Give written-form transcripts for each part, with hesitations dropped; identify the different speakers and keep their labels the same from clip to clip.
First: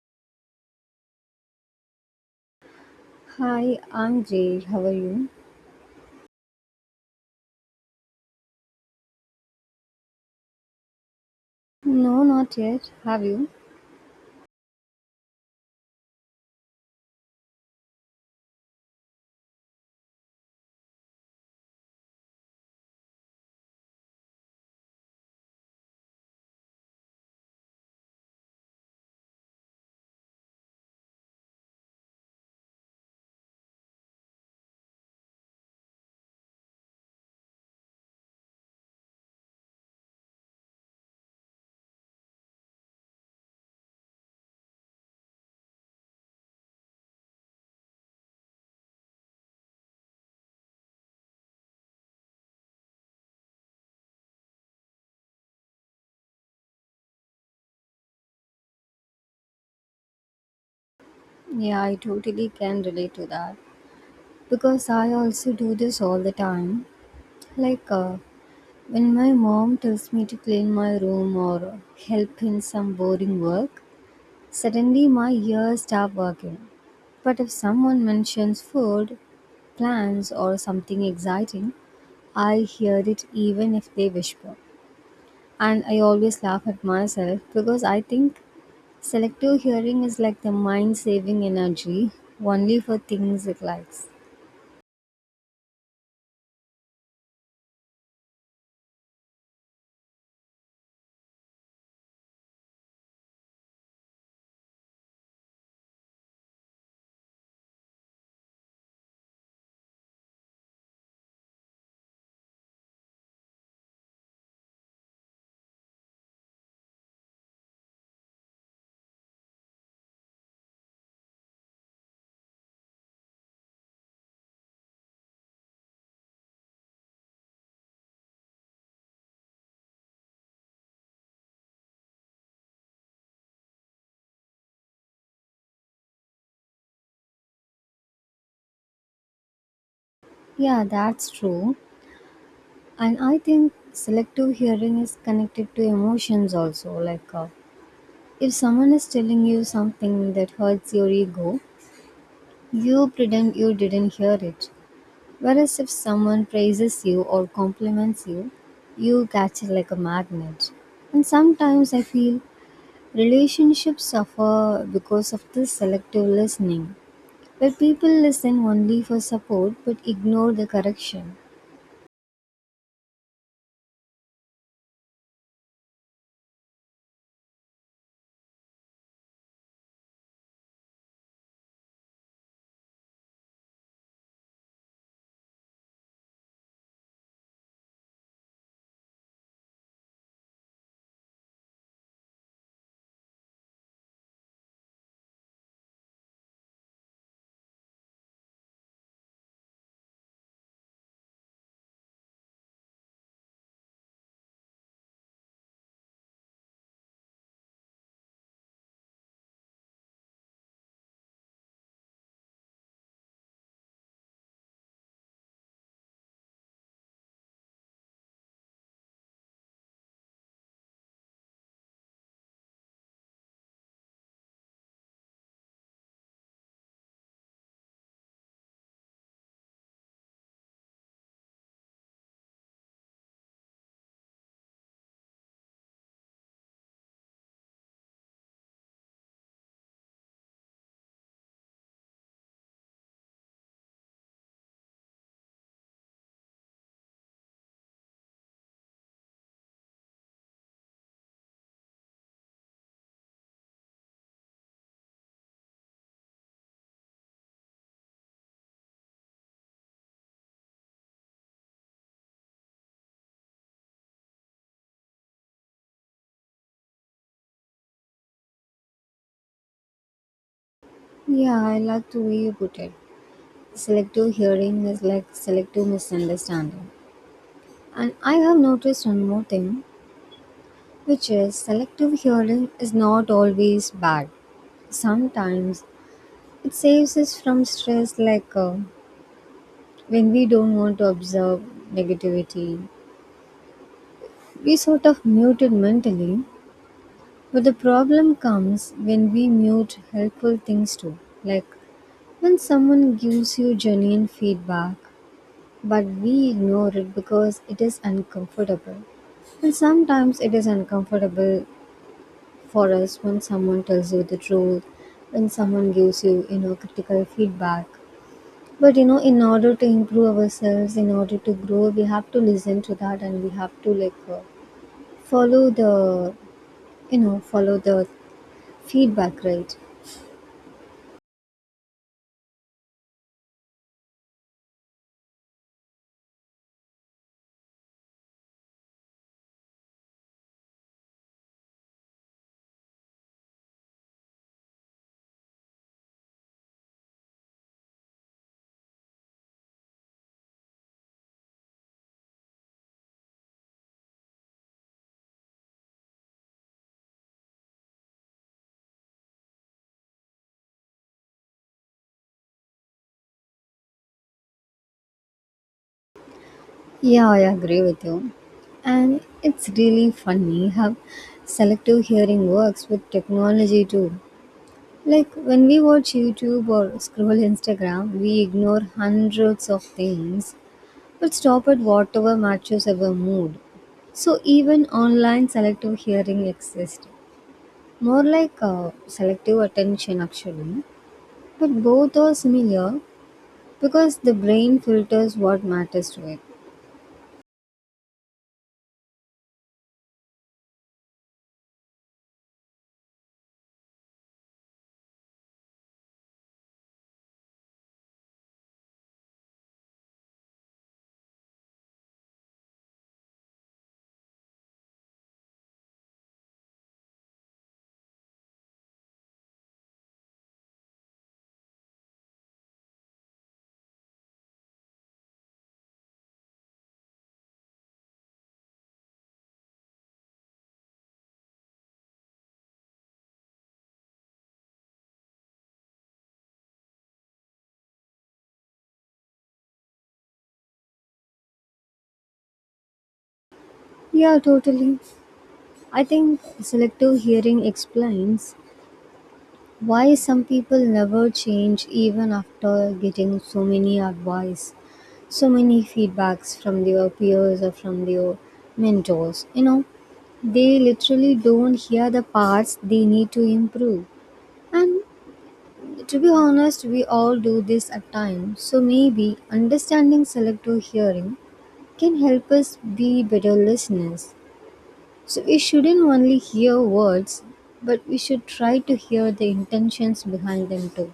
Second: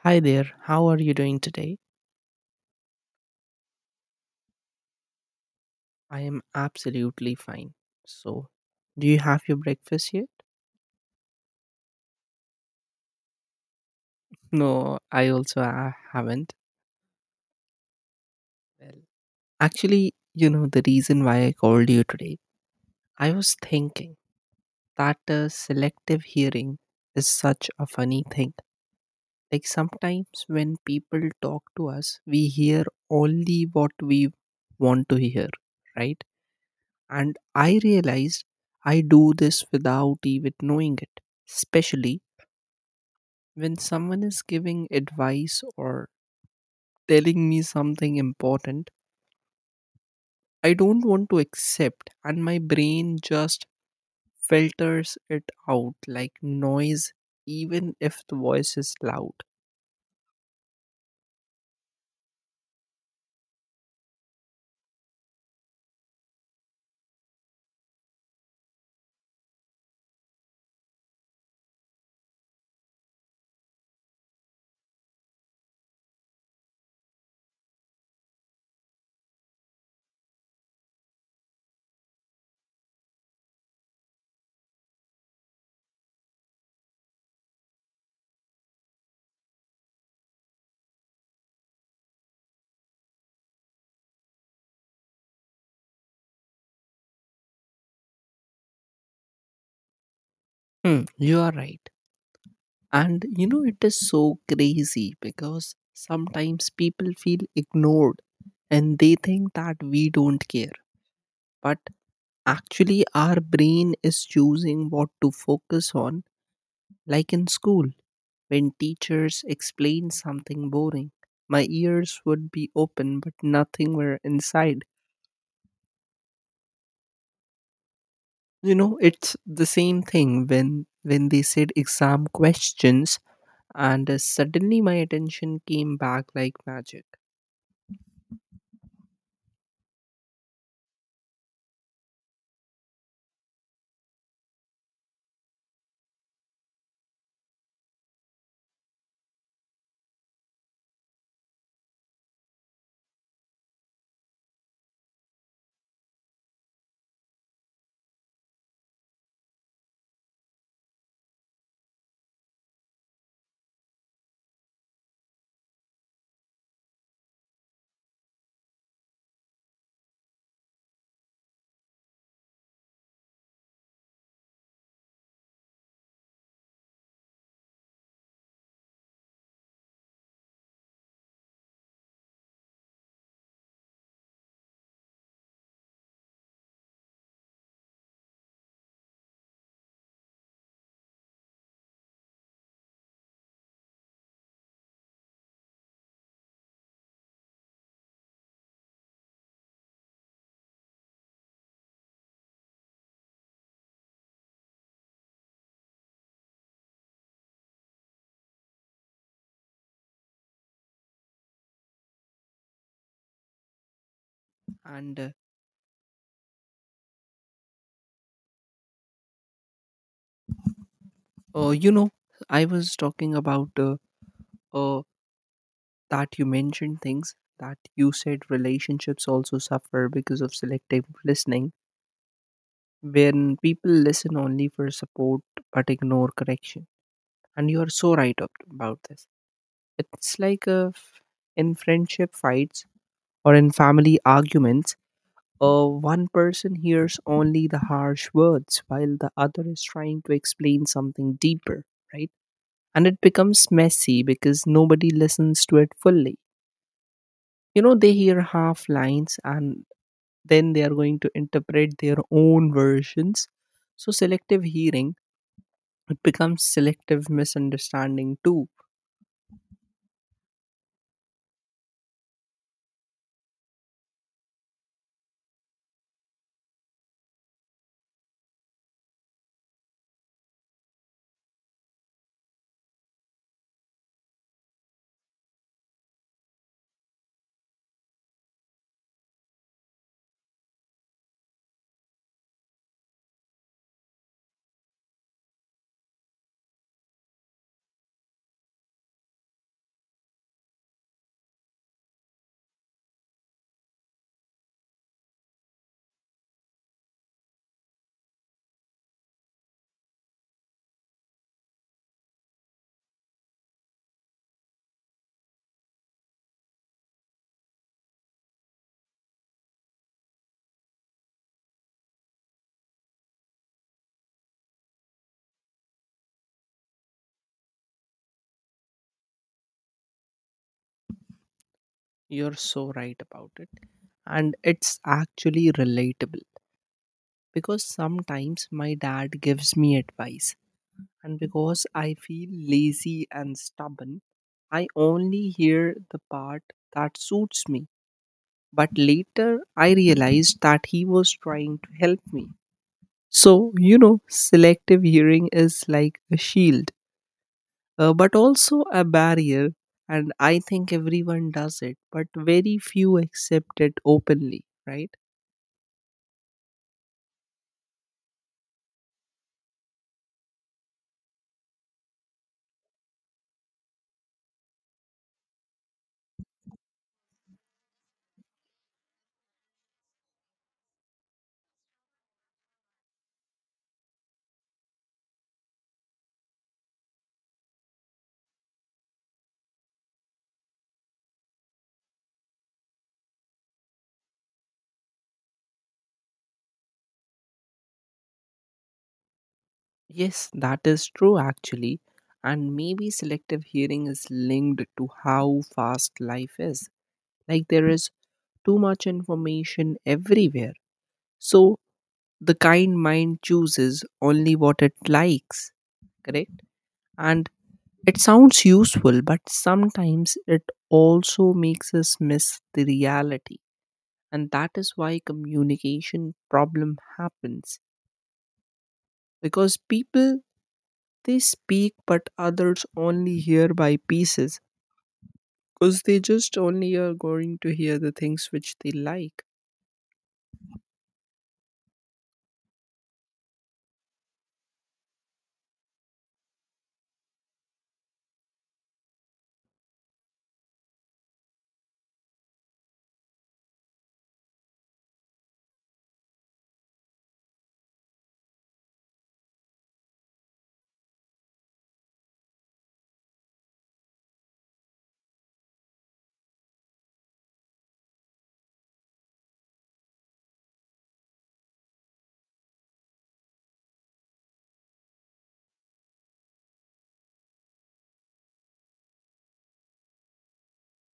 Speaker 1: Hi there, how are you doing today?
Speaker 2: Hi, I'm Jay. How are you?
Speaker 1: I am absolutely fine. So, do you have your breakfast yet?
Speaker 2: No, not yet. Have you?
Speaker 1: No, I also haven't. Well, the reason why I called you today, I was thinking that selective hearing is such a funny thing. Like, sometimes when people talk to us, we hear only what we want to hear, right? And I realized I do this without even knowing it, especially when someone is giving advice or telling me something important, I don't want to accept, and my brain just filters it out like noise, even if the voice is loud.
Speaker 2: Yeah, I totally can relate to that because I also do this all the time. Like uh, when my mom tells me to clean my room or help in some boring work, suddenly my ears stop working. But if someone mentions food, plans, or something exciting, I hear it even if they whisper. And I always laugh at myself because I think selective hearing is like the mind saving energy only for things it likes.
Speaker 1: Hmm, you are right. And you know, it is so crazy because sometimes people feel ignored and they think that we don't care. But actually, our brain is choosing what to focus on, like in school. When teachers explained something boring, my ears would be open but nothing were inside. You know, it's the same thing when they said exam questions and suddenly my attention came back like magic.
Speaker 2: Yeah, that's true. And I think selective hearing is connected to emotions also. If someone is telling you something that hurts your ego, you pretend you didn't hear it. Whereas if someone praises you or compliments you, you catch it like a magnet. And sometimes I feel relationships suffer because of this selective listening where people listen only for support but ignore the correction.
Speaker 1: And you know, I was talking about uh, that you mentioned things that you said relationships also suffer because of selective listening when people listen only for support but ignore correction, and you are so right up about this. It's like in friendship fights or in family arguments, one person hears only the harsh words while the other is trying to explain something deeper, right? And it becomes messy because nobody listens to it fully. You know, they hear half lines and then they are going to interpret their own versions. So selective hearing, it becomes selective misunderstanding too.
Speaker 2: Yeah, I like the way you put it. Selective hearing is like selective misunderstanding. And I have noticed one more thing, which is selective hearing is not always bad. Sometimes it saves us from stress, when we don't want to observe negativity. We sort of mute it mentally, but the problem comes when we mute helpful things too, like when someone gives you genuine feedback, but we ignore it because it is uncomfortable. And sometimes it is uncomfortable for us when someone tells you the truth, when someone gives you, you know, critical feedback. But you know, in order to improve ourselves, in order to grow, we have to listen to that and we have to follow you know, follow the feedback, right?
Speaker 1: You're so right about it. And it's actually relatable because sometimes my dad gives me advice, and because I feel lazy and stubborn, I only hear the part that suits me. But later I realized that he was trying to help me. So, you know, selective hearing is like a shield, but also a barrier. And I think everyone does it, but very few accept it openly, right?
Speaker 2: Yeah, I agree with you. And it's really funny how selective hearing works with technology too. Like when we watch YouTube or scroll Instagram, we ignore hundreds of things but stop at whatever matches our mood. So even online selective hearing exists. More like selective attention actually. But both are similar because the brain filters what matters to it.
Speaker 1: Yes, that is true actually. And maybe selective hearing is linked to how fast life is. Like there is too much information everywhere. So the kind mind chooses only what it likes, correct? And it sounds useful, but sometimes it also makes us miss the reality. And that is why communication problem happens because people, they speak but others only hear by pieces because they just only are going to hear the things which they like.
Speaker 2: Yeah, totally. I think selective hearing explains why some people never change even after getting so many advice, so many feedbacks from their peers or from their mentors. You know, they literally don't hear the parts they need to improve. And to be honest, we all do this at times. So maybe understanding selective hearing can help us be better listeners. So we shouldn't only hear words, but we should try to hear the intentions behind them too.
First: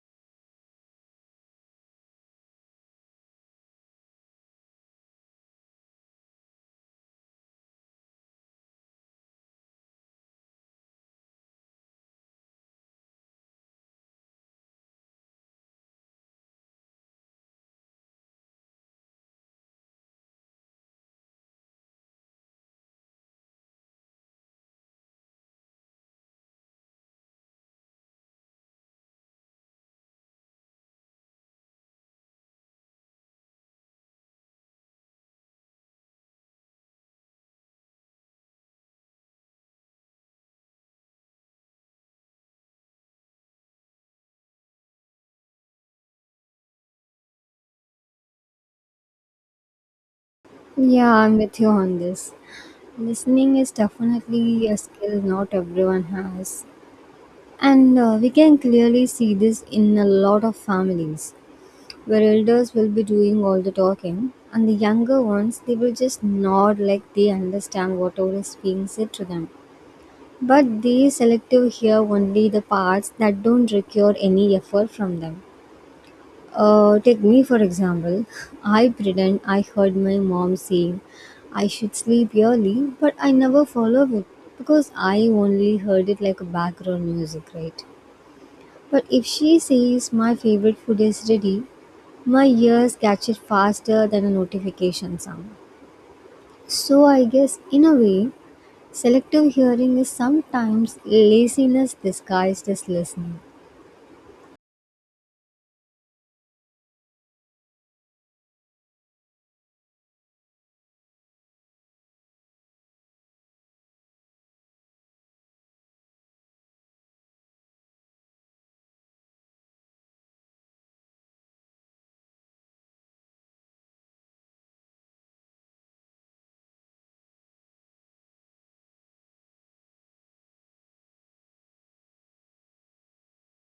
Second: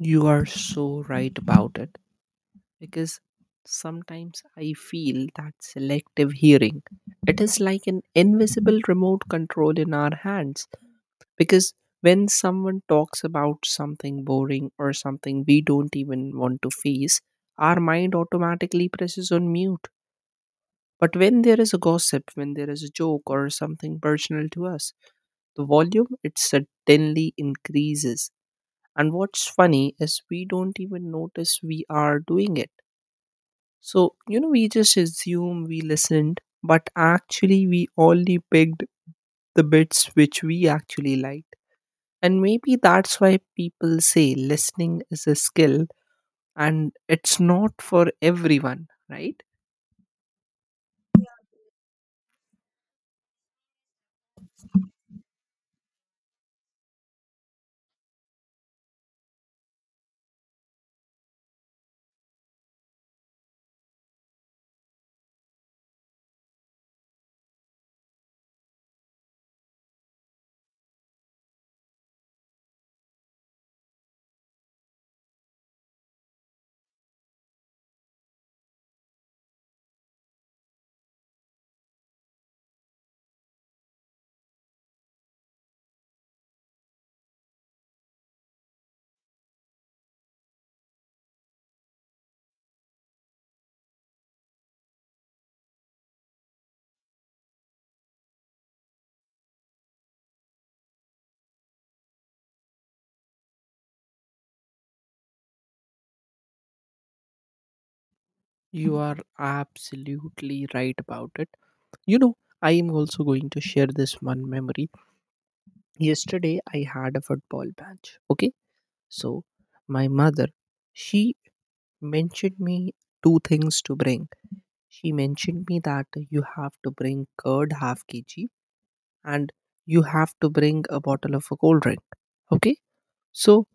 Speaker 1: You are so right about it because sometimes I feel that selective hearing, it is like an invisible remote control in our hands. Because when someone talks about something boring or something we don't even want to face, our mind automatically presses on mute. But when there is a gossip, when there is a joke or something personal to us, the volume, it suddenly increases. And what's funny is we don't even notice we are doing it. So, you know, we just assume we listened, but actually, we only picked the bits which we actually liked. And maybe that's why people say listening is a skill and it's not for everyone, right?
Speaker 2: Yeah, I'm with you on this. Listening is definitely a skill not everyone has. And we can clearly see this in a lot of families where elders will be doing all the talking and the younger ones they will just nod like they understand whatever is being said to them. But they selective hear only the parts that don't require any effort from them. Take me for example. I pretend I heard my mom saying I should sleep early, but I never follow it because I only heard it like a background music, right? But if she says my favorite food is ready, my ears catch it faster than a notification sound. So I guess in a way, selective hearing is sometimes laziness disguised as listening.
Speaker 1: You are absolutely right about it. You know, I am also going to share this one memory. Yesterday, I had a football match. Okay. So, my mother, she mentioned me two things to bring. She mentioned me that you have to bring curd half kg and you have to bring a bottle of a cold drink. Okay. So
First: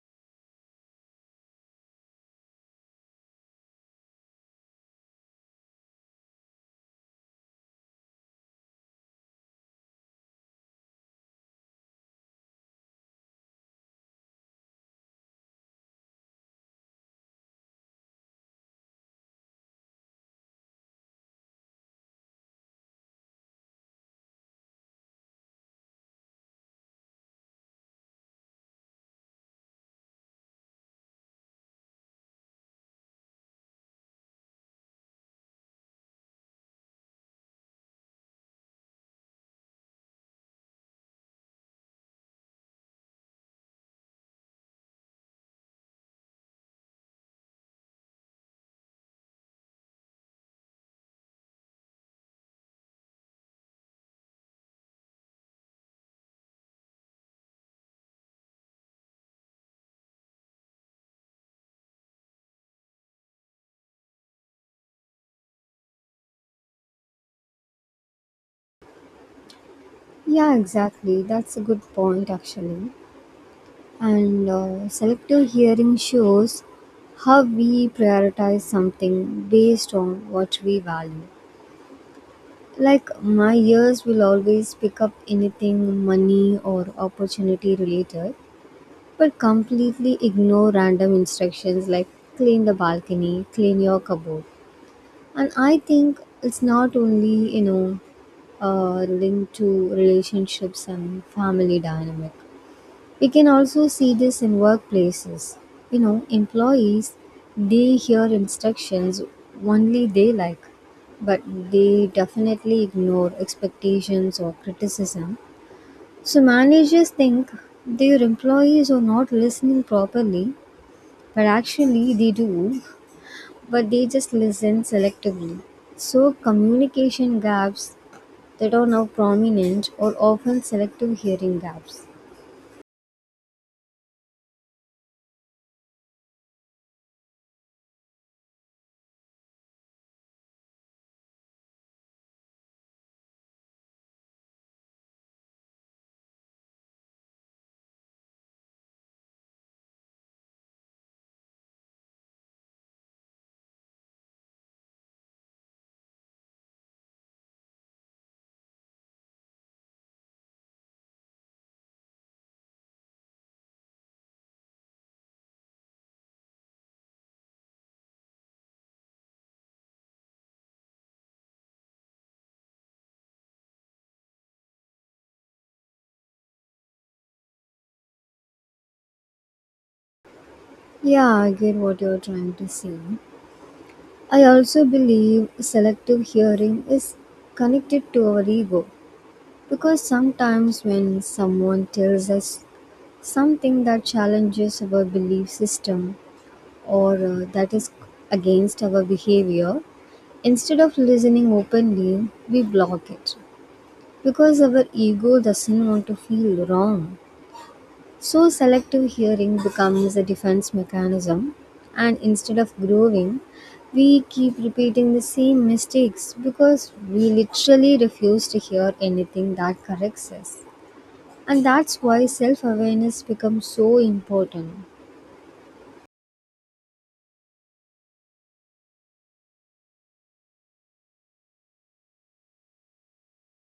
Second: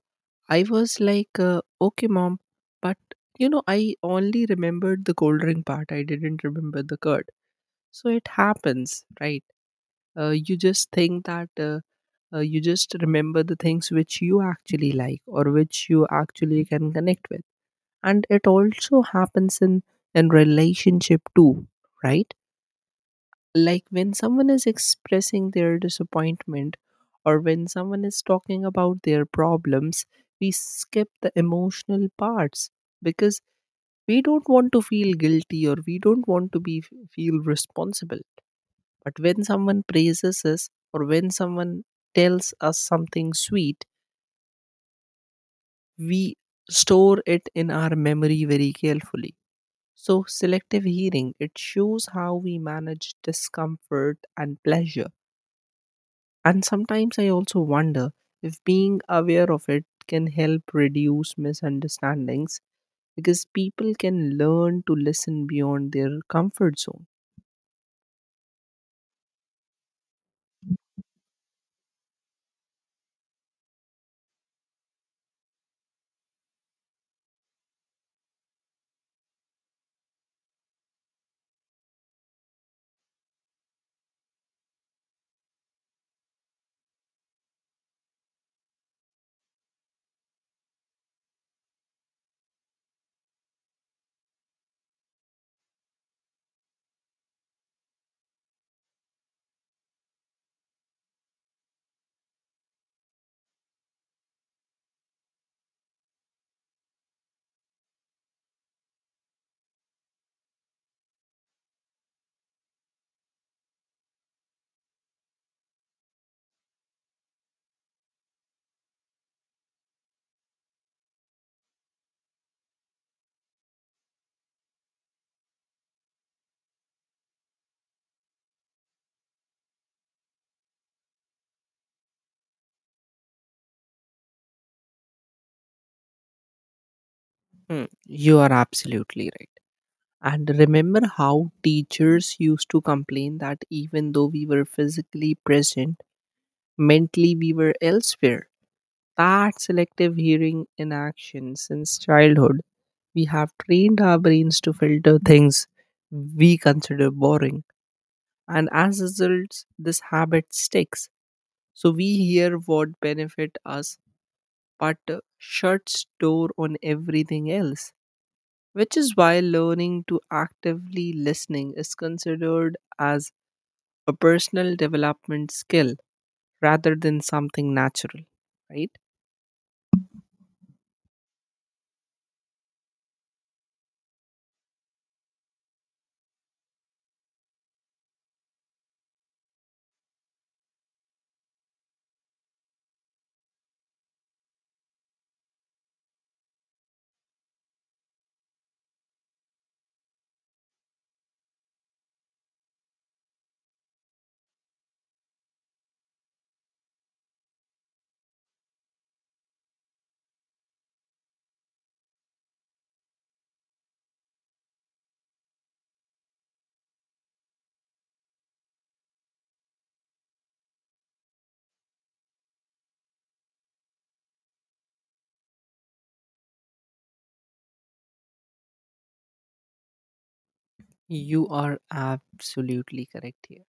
Speaker 1: I was like, okay, mom, but you know, I only remembered the cold drink part. I didn't remember the curd. So it happens, right? You just think that you just remember the things which you actually like or which you actually can connect with. And it also happens in relationship too, right? Like when someone is expressing their disappointment or when someone is talking about their problems, we skip the emotional parts because we don't want to feel guilty or we don't want to be feel responsible. But when someone praises us or when someone tells us something sweet, we store it in our memory very carefully. So, selective hearing, it shows how we manage discomfort and pleasure. And sometimes I also wonder if being aware of it can help reduce misunderstandings because people can learn to listen beyond their comfort zone.
Speaker 2: Yeah, exactly. That's a good point actually. And selective hearing shows how we prioritize something based on what we value. Like my ears will always pick up anything money or opportunity related, but completely ignore random instructions like clean the balcony, clean your cupboard. And I think it's not only, you know, linked to relationships and family dynamic. We can also see this in workplaces. You know, employees they hear instructions only they like, but they definitely ignore expectations or criticism. So managers think their employees are not listening properly, but actually they do, but they just listen selectively. So communication gaps that are now prominent are often selective hearing gaps.
Speaker 1: Hmm, you are absolutely right. And remember how teachers used to complain that even though we were physically present, mentally we were elsewhere. That selective hearing in action since childhood. We have trained our brains to filter things we consider boring, and as results, this habit sticks. So we hear what benefit us, but shuts door on everything else. Which is why learning to actively listening is considered as a personal development skill rather than something natural, right?
Speaker 2: Yeah, I get what you're trying to say. I also believe selective hearing is connected to our ego because sometimes when someone tells us something that challenges our belief system or that is against our behavior, instead of listening openly, we block it because our ego doesn't want to feel wrong. So, selective hearing becomes a defense mechanism, and instead of growing, we keep repeating the same mistakes because we literally refuse to hear anything that corrects us. And that's why self awareness becomes so important.
Speaker 1: You are absolutely correct here.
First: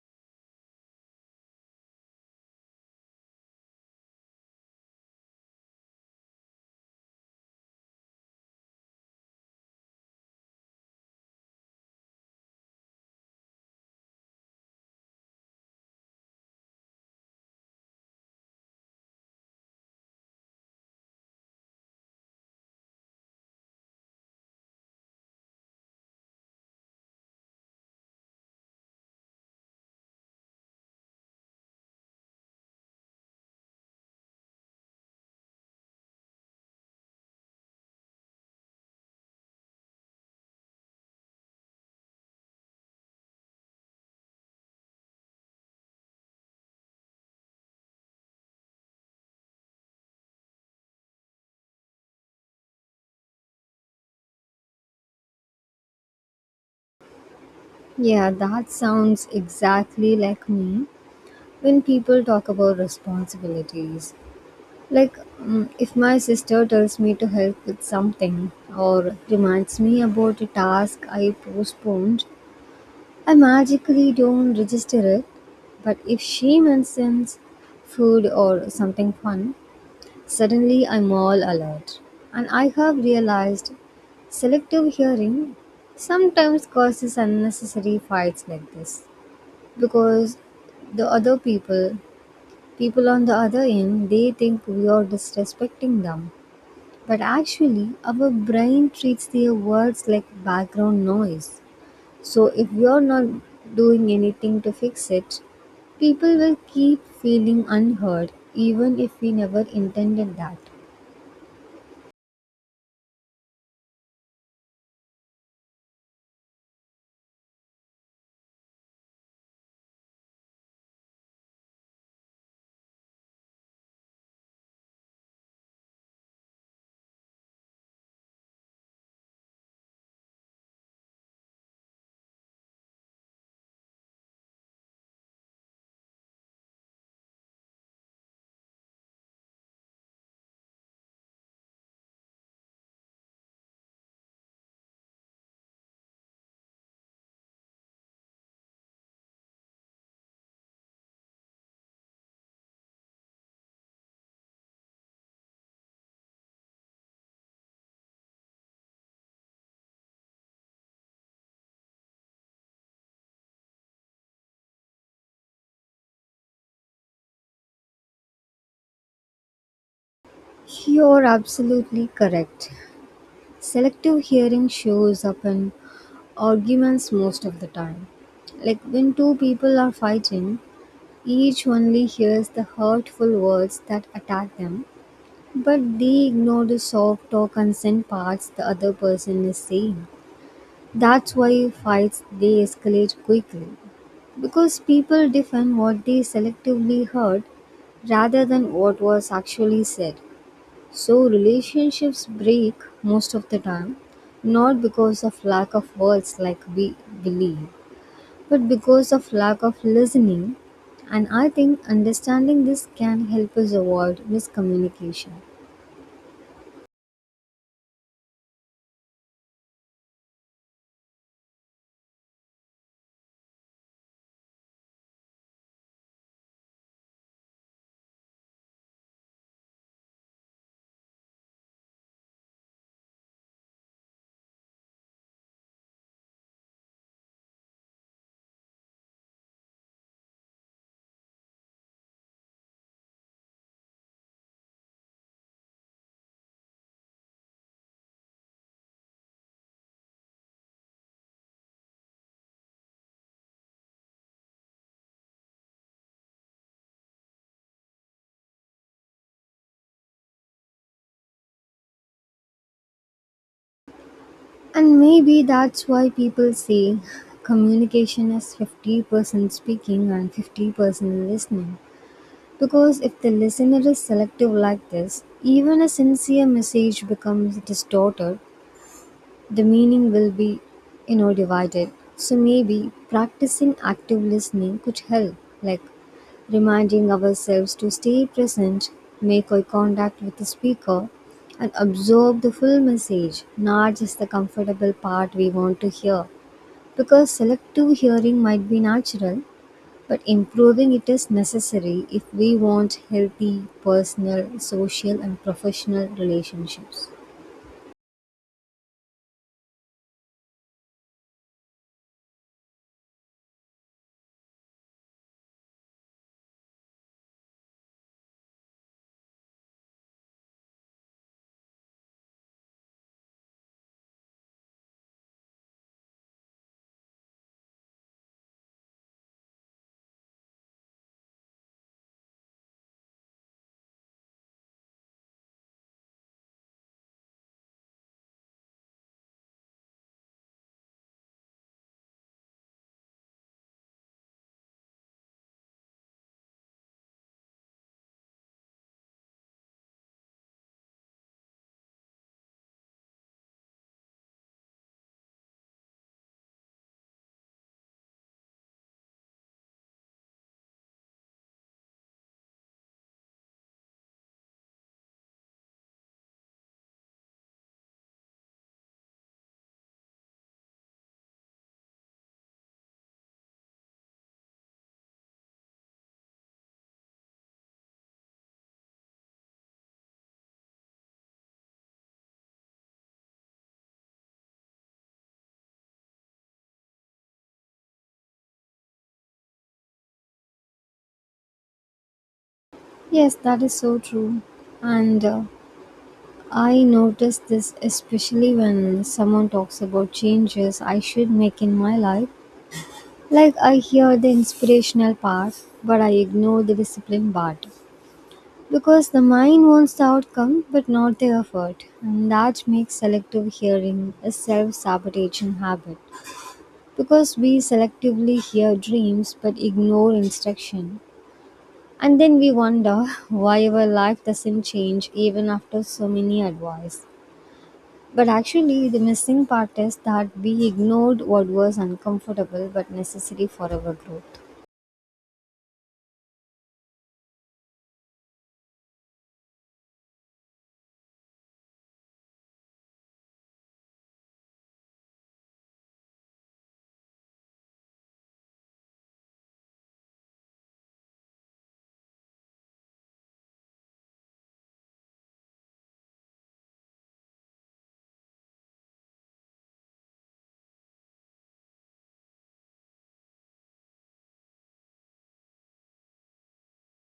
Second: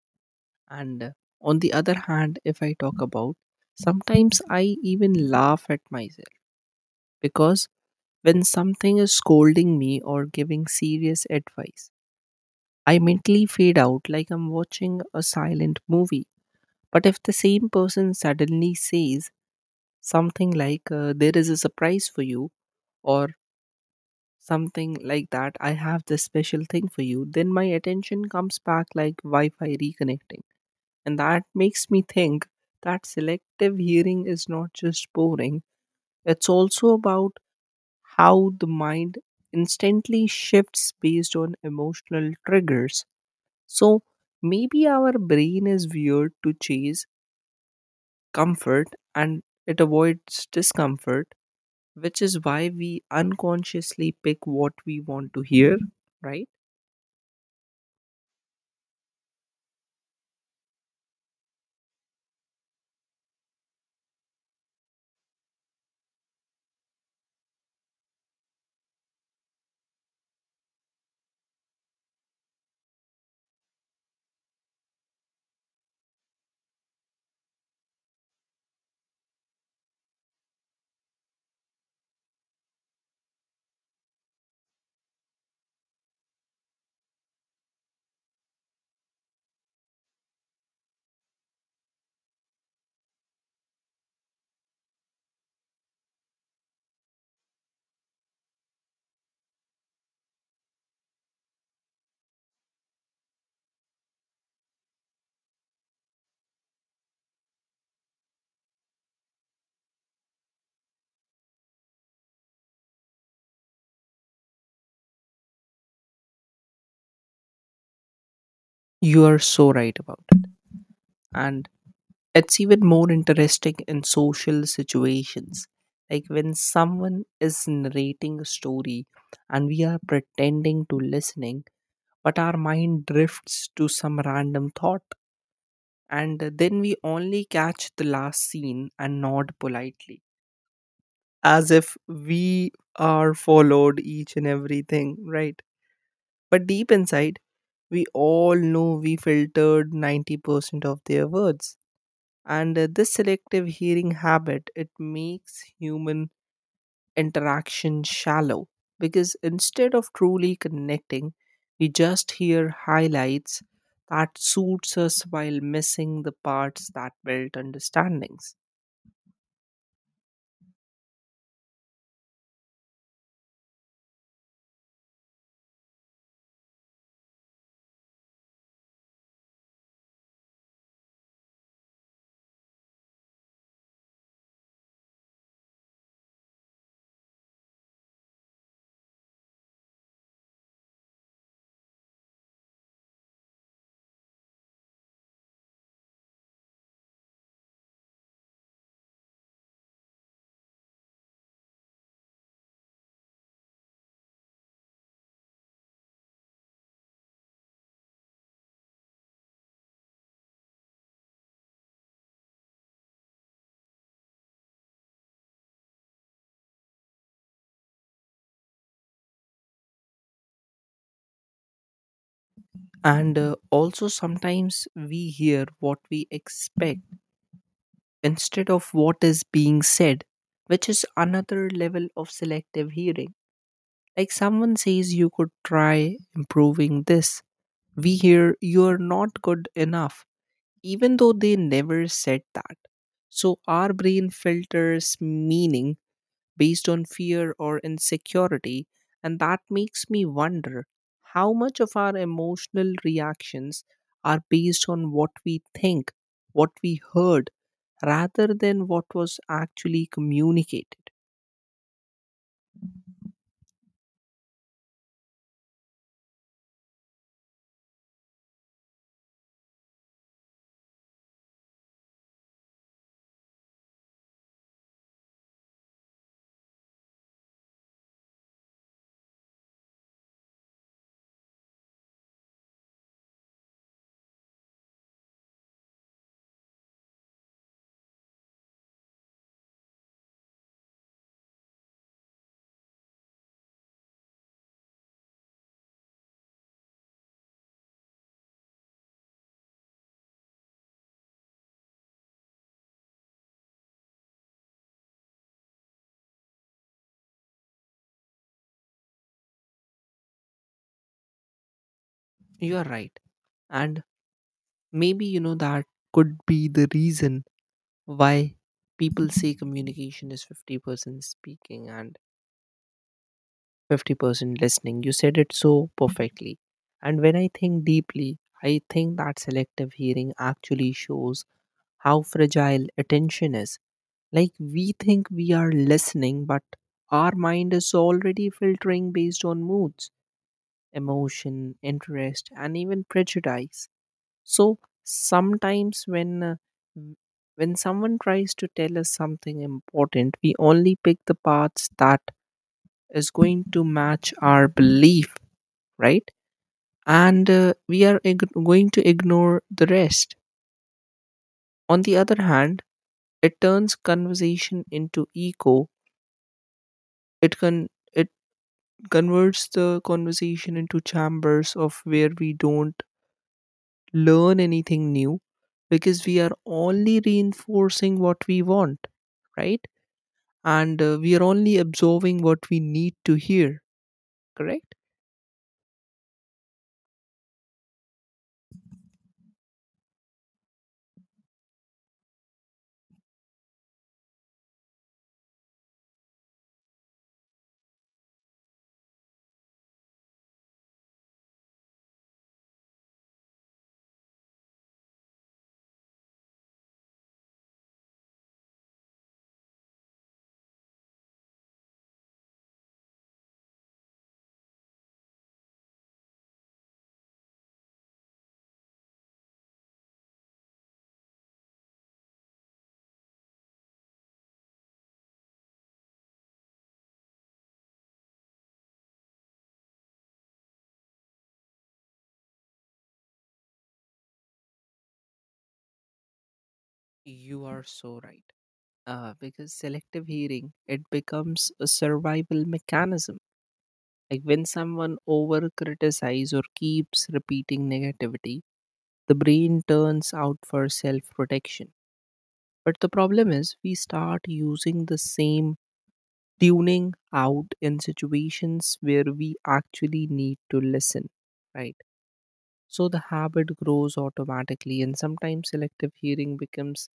Speaker 1: And on the other hand, if I talk about, sometimes I even laugh at myself because when something is scolding me or giving serious advice, I mentally fade out like I'm watching a silent movie. But if the same person suddenly says something like, there is a surprise for you, or something like that, I have this special thing for you, then my attention comes back like Wi Fi reconnecting. And that makes me think that selective hearing is not just boring, it's also about how the mind instantly shifts based on emotional triggers. So maybe our brain is wired to chase comfort and it avoids discomfort, which is why we unconsciously pick what we want to hear, right?
Speaker 2: Yeah, that sounds exactly like me when people talk about responsibilities. If my sister tells me to help with something or reminds me about a task I postponed, I magically don't register it, but if she mentions food or something fun, suddenly I'm all alert. And I have realized selective hearing sometimes causes unnecessary fights like this because the other people, people on the other end, they think we are disrespecting them. But actually, our brain treats their words like background noise. So if you're not doing anything to fix it, people will keep feeling unheard even if we never intended that.
Speaker 1: You are so right about it. And it's even more interesting in social situations. Like when someone is narrating a story and we are pretending to listening, but our mind drifts to some random thought. And then we only catch the last scene and nod politely, as if we are followed each and everything, right? But deep inside, we all know we filtered 90% of their words. And this selective hearing habit, it makes human interaction shallow because instead of truly connecting, we just hear highlights that suits us while missing the parts that build understandings.
Speaker 2: You're absolutely correct. Selective hearing shows up in arguments most of the time. Like when two people are fighting, each only hears the hurtful words that attack them, but they ignore the soft or consent parts the other person is saying. That's why fights they escalate quickly. Because people defend what they selectively heard rather than what was actually said. So relationships break most of the time, not because of lack of words like we believe, but because of lack of listening. And I think understanding this can help us avoid miscommunication.
Speaker 1: And also sometimes we hear what we expect instead of what is being said, which is another level of selective hearing. Like someone says you could try improving this, we hear you're not good enough, even though they never said that. So our brain filters meaning based on fear or insecurity, and that makes me wonder how much of our emotional reactions are based on what we think, what we heard, rather than what was actually communicated.
Speaker 2: And maybe that's why people say communication is 50% speaking and 50% listening. Because if the listener is selective like this, even a sincere message becomes distorted, the meaning will be, you know, divided. So maybe practicing active listening could help, like reminding ourselves to stay present, make eye contact with the speaker, and absorb the full message, not just the comfortable part we want to hear. Because selective hearing might be natural, but improving it is necessary if we want healthy personal, social, and professional relationships.
Speaker 1: You are right. And maybe, you know, that could be the reason why people say communication is 50% speaking and 50% listening. You said it so perfectly. And when I think deeply, I think that selective hearing actually shows how fragile attention is. Like we think we are listening, but our mind is already filtering based on moods, emotion, interest, and even prejudice. So sometimes w- when someone tries to tell us something important, we only pick the parts that is going to match our belief, right? And going to ignore the rest. On the other hand, it turns conversation into echo. It can it converts the conversation into chambers of where we don't learn anything new because we are only reinforcing what we want, right? And we are only absorbing what we need to hear, correct?
Speaker 2: Yes, that is so true. And I notice this especially when someone talks about changes I should make in my life. Like I hear the inspirational part, but I ignore the discipline part. Because the mind wants the outcome but not the effort, and that makes selective hearing a self sabotaging habit. Because we selectively hear dreams but ignore instruction. And then we wonder why our life doesn't change even after so many advice. But actually, the missing part is that we ignored what was uncomfortable but necessary for our growth.
Speaker 1: You are so right. Because selective hearing, it becomes a survival mechanism. Like when someone over criticizes or keeps repeating negativity, the brain turns out for self protection. But the problem is, we start using the same tuning out in situations where we actually need to listen, right? So the habit grows automatically, and sometimes selective hearing becomes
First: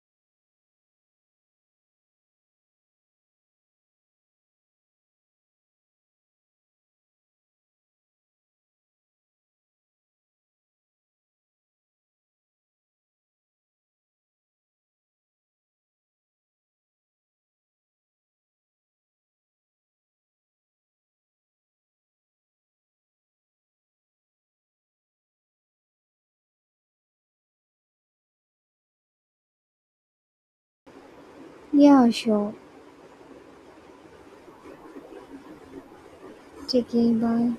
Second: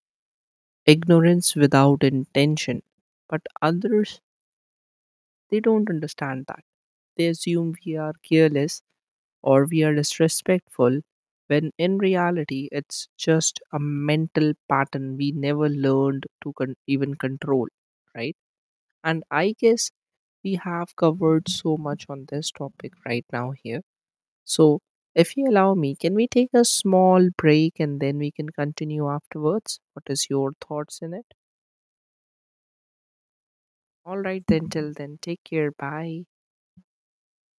Speaker 1: ignorance without intention. But others, they don't understand that. They assume we are careless or we are disrespectful, when in reality, it's just a mental pattern we never learned to even control, right? And I guess we have covered so much on this topic right now here. So, if you allow me, can we take a small break and then we can continue afterwards? What is your thoughts in it?
Speaker 2: Yeah, sure.
Speaker 1: All right, then, till then, take care. Bye.
Speaker 2: Take care. Bye.